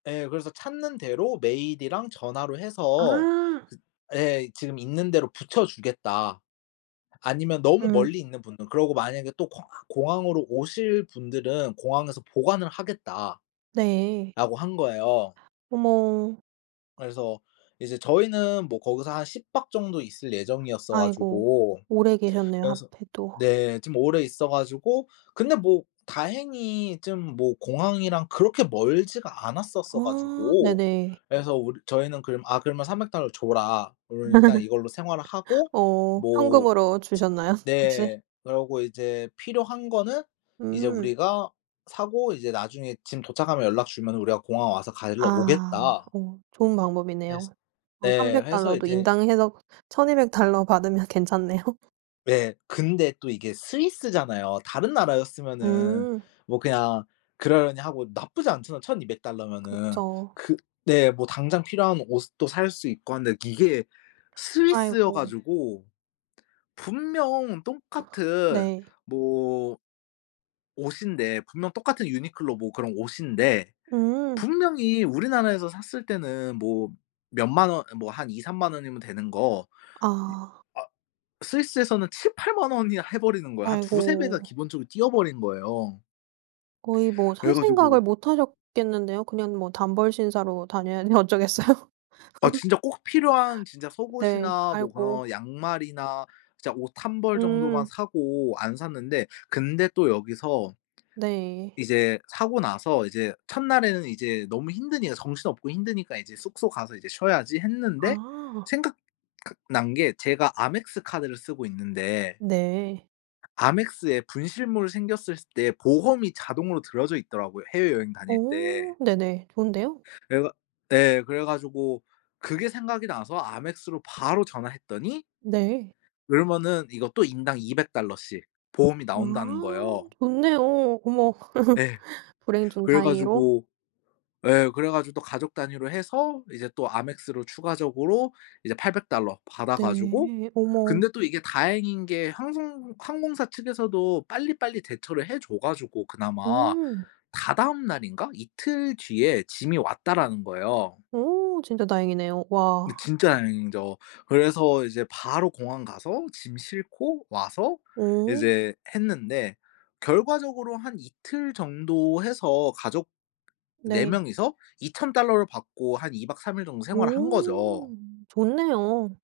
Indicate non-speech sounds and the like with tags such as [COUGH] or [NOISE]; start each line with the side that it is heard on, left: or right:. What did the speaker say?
left: 예 그래서 찾는 대로 메일이랑 전화로 해서
right: 아.
left: 그 예 "지금 있는 데로 부쳐주겠다. 아니면 너무
right: 음.
left: 멀리 있는 분들은 그러고 만약에 또 공아 공항으로 오실 분들은 공항에서 보관을 하겠다."라고
right: 네.
left: 한 거예요.
right: 어머.
left: 그래서 이제 저희는 뭐 거기서 한 10 박 정도 있을 예정이었어
right: 아이고
left: 가지고
right: 오래 계셨네요,
left: 그래서
right: 하필 또.
left: 네 좀 오래 있어 가지고 근데 뭐 다행히 쯤 뭐 공항이랑 그렇게 멀지가 않았었어
right: 아
left: 가지고
right: 네네.
left: 그래서 울 저희는 그럼 "아 그러면 300 달러를 줘라." 그러면 일단
right: [LAUGHS]
left: 이걸로 생활을 하고
right: 어
left: 뭐
right: 현금으로 주셨나요 혹시?
left: 네. 그러고 이제 "필요한 거는 이제
right: 음.
left: 우리가 사고 이제 나중에 짐 도착하면 연락 주면은 우리가 공항 와서 가지러
right: 아
left: 오겠다."
right: 오 좋은 방법이네요.
left: 해서
right: 어
left: 네.
right: 300
left: 해서
right: 달러도
left: 이제
right: 인당 해서 1,200 달러 받으면 괜찮네요.
left: 네. 근데 또 이게 스위스잖아요. 다른 나라였으면은
right: 음.
left: 뭐 그냥 그러려니 하고 나쁘지 않잖아요, 1,200 달러면은.
right: 그쵸.
left: 그 네 뭐 당장 필요한 옷도 살 수 있고 한데 이게 스위스여
right: 아이고.
left: 가지고 분명 똑같은
right: 네.
left: 뭐 옷인데, 분명 똑같은 유니클로 뭐 그런 옷인데
right: 음.
left: 분명히 우리나라에서 샀을 때는 뭐 몇 만 원 아 뭐 한 20,000-30,000 원이면 되는 거 이
right: 아.
left: 아 스위스에서는 70,000-80,000 원이나 해 버리는 거야. 한 2-3 배가
right: 아이고.
left: 기본적으로 뛰어 버린 거예요.
right: 거의 뭐
left: 그래
right: 살 생각을
left: 가지고
right: 못 하셨겠는데요. 그냥 뭐 단벌 신사로 다녀야지 어쩌겠어요.
left: 아
right: [LAUGHS]
left: 진짜 꼭 필요한 진짜
right: 네.
left: 속옷이나 뭐
right: 아이고.
left: 그런 양말이나 진짜 옷 1 벌 정도만
right: 음.
left: 사고 안 샀는데. 근데 또 여기서
right: 네.
left: 이제 사고 나서 이제 첫날에는 이제 너무 힘드니까 정신없고 힘드니까 이제 숙소 가서 이제 쉬어야지 했는데
right: 아.
left: 생각 각 난 게 제가 Amex 카드를 쓰고 있는데
right: 네.
left: Amex에 분실물이 생겼을 때 보험이 자동으로 들어져 있더라고요, 해외여행 다닐
right: 어
left: 때.
right: 네네. 좋은데요?
left: 그래 가 예 그래 가지고 그게 생각이 나서 Amex로 바로 전화했더니
right: 네.
left: 그러면은 이것도 인당 200 달러씩 보험이 나온다는
right: 아
left: 거예요.
right: 좋네요. 어머. [LAUGHS]
left: 네.
right: 불행 중
left: 그래
right: 다행으로.
left: 가지고 예 그래 가지고 또 가족 단위로 해서 이제 또 Amex로 추가적으로 이제 800 달러 받아 가지고
right: 네. 어머.
left: 근데 또 이게 다행인 게 항송 항공사 측에서도 빨리빨리 대처를 해 줘 가지고 그나마
right: 음.
left: 다다음 날인가 이틀 뒤에 짐이 왔다라는 거예요.
right: 오 진짜 다행이네요.
left: 네
right: 와.
left: 진짜 다행이죠. 그래서 이제 바로 공항 가서 짐 싣고 와서
right: 오.
left: 이제 했는데 결과적으로 한 이틀 정도 해서 가족 4
right: 네.
left: 명이서 2,000 달러를 받고 한 2 박 3 일 정도 생활을 한 거죠.
right: 오 좋네요.